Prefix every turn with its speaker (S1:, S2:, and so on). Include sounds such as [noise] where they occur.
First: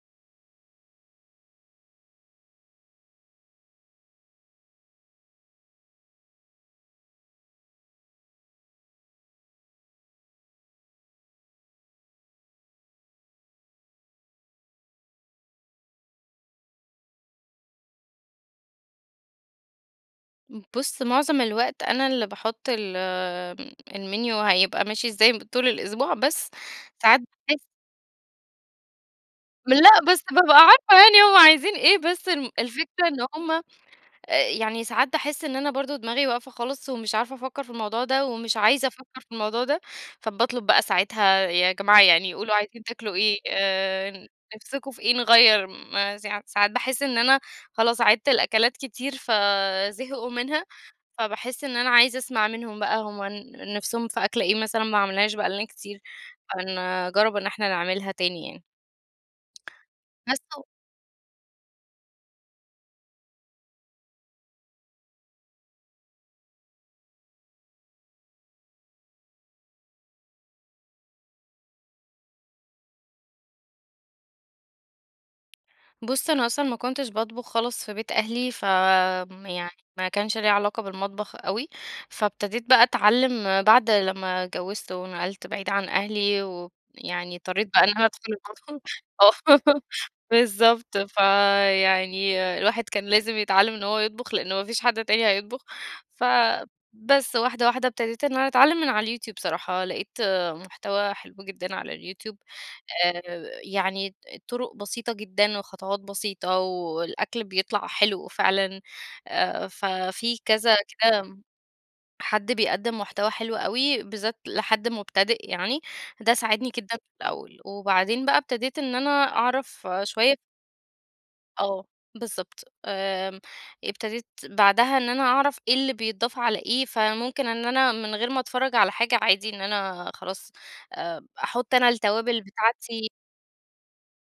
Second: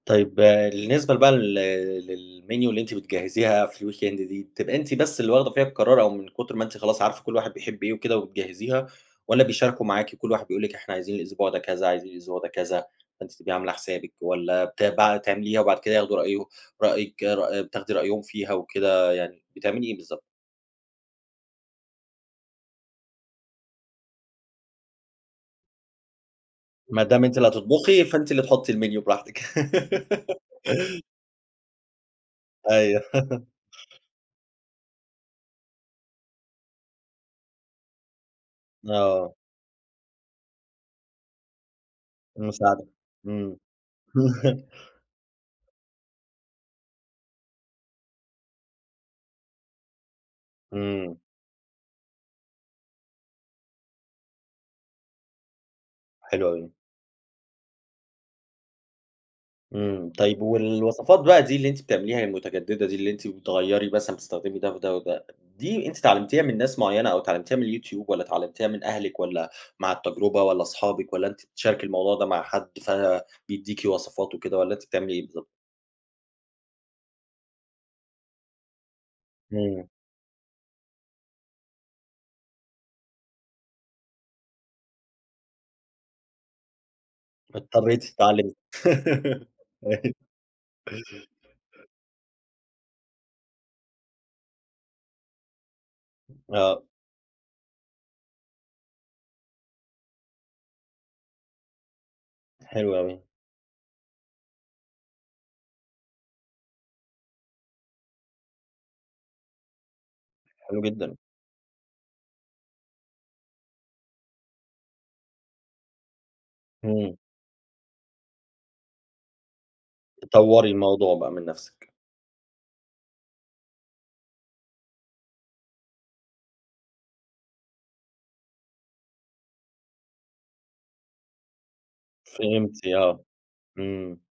S1: طيب بالنسبة بقى لل للmenu اللي أنتِ بتجهزيها في الweekend دي، بتبقى أنتِ بس اللي واخدة فيها القرار أو من كُتر ما أنتِ خلاص عارفة كل واحد بيحب إيه وكده وبتجهزيها والّا بيشاركوا معاكِ، كل واحد بيقول لِك إحنا عايزين الأسبوع ده كذا، عايزين الأسبوع ده كذا، فأنتِ تبقي عاملة حسابِك والّا بت بقى تعمليها وبعد كده ياخدوا رأيه رأيِك رأ بتاخدي رأيهم فيها وكده، يعني بتعملي إيه بالضبط؟
S2: بُص معظم الوقت أنا اللي باحُط ال الmenu هيبقى ماشي إزاي ب طول الأسبوع بس
S1: ما
S2: ساعات
S1: دام أنتِ اللي
S2: باحس
S1: هتطبخي، فأنتِ اللي تحُطي الmenu براحتِك.
S2: لأ، بس بابقى عارفة
S1: [laughs]
S2: يعني هو عايزين إيه بس الم
S1: أيوه.
S2: الفكرة إن
S1: [laughs]
S2: هُم، آآ، يعني ساعات باحس إن أنا برضه دماغي واقفة خالص ومش عارفة أفكر في الموضوع ده ومش عايزة أفكر في
S1: آه.
S2: الموضوع ده، فباطلب بقى ساعتها "يا جماعة يعني قولوا عايزين
S1: مساعدة،
S2: تاكلوا إيه؟
S1: إمم.
S2: آآ نفسُكم
S1: [chuckles]
S2: في إيه؟ نغيّر." م سا ساعات باحس إن أنا خلاص عيدت الأكلات كتير فزهقوا منها،
S1: إمم.
S2: فباحس إن أنا عايزة أسمع منهم بقى هُم ن نفسُهم في أكلة إيه مثلًا ما عملناهاش بقى لنا كتير
S1: حلو أوي.
S2: فنجرب إن إحنا نعملها تاني يعني.
S1: إمم،
S2: بس
S1: طيب
S2: و
S1: والوصفات بقى دي اللي أنتِ بتعمليها المتجددة دي اللي أنتِ بتغيّري مثلًا بتستخدمي ده وده وده، دي أنتِ اتعلمتيها من ناس معيّنة أو اتعلمتيها من الYouTube والّا اتعلمتيها من أهلِك والّا مع التجربة والّا صحابك والّا أنتِ بتشاركي الموضوع ده مع حد، فبيديكِ وصفات وكده والّا أنتِ بتعملي إيه بالضبط؟
S2: بُص، أنا أصلًا ما كنتش باطبخ خالص في بيت أهلي فآمم، يعني
S1: إمم.
S2: ما كانش ليَّ علاقة بالمطبخ أوي، فابتديت بقى أتعلم بعد لمّا اتجوزت ونقلت بعيد عن أهلي ويعني إِضطريت بقى إن
S1: اضطريتِ
S2: أنا أدخل
S1: تتعلمي،
S2: المطبخ،
S1: [laughs]
S2: [laughs] آه،
S1: أيوه.
S2: بالضبط،
S1: [chuckles]
S2: فيعني الواحد كان لازم يتعلم إن هو يطبخ، لأن ما فيش حد تاني هيطبخ،
S1: آه.
S2: فبس، واحدة واحدة ابتديت إن أنا أتعلم من على الYouTube بصراحة، لقيت مُحتوى حلو جدًا على الYouTube
S1: حلو أوي.
S2: آآ يعني ط طُرُق بسيطة جدًا وخطوات بسيطة والأكل بيطلع حلو فعلًا، آآ ففي كذا
S1: حلو جدًا.
S2: كام حد بيقدِم محتوى حلو أوي بالذات لحد مبتدئ يعني، ده ساعدني جدًا في
S1: إمم.
S2: الأول. وبعدين بقى ابتديت إن أنا أعرف شوية
S1: تطوري الموضوع بقى من
S2: آه
S1: نفسِك.
S2: بالضبط. آمم، ابتديت بعدها إن أنا أعرف إيه اللي بيتضاف على إيه، فممكن إن أنا من غير ما أتفرج على حاجة عادي، إن أنا خلاص آآ أحط أنا التوابل
S1: فهمتِ
S2: بتاعتي.
S1: آه، إمم.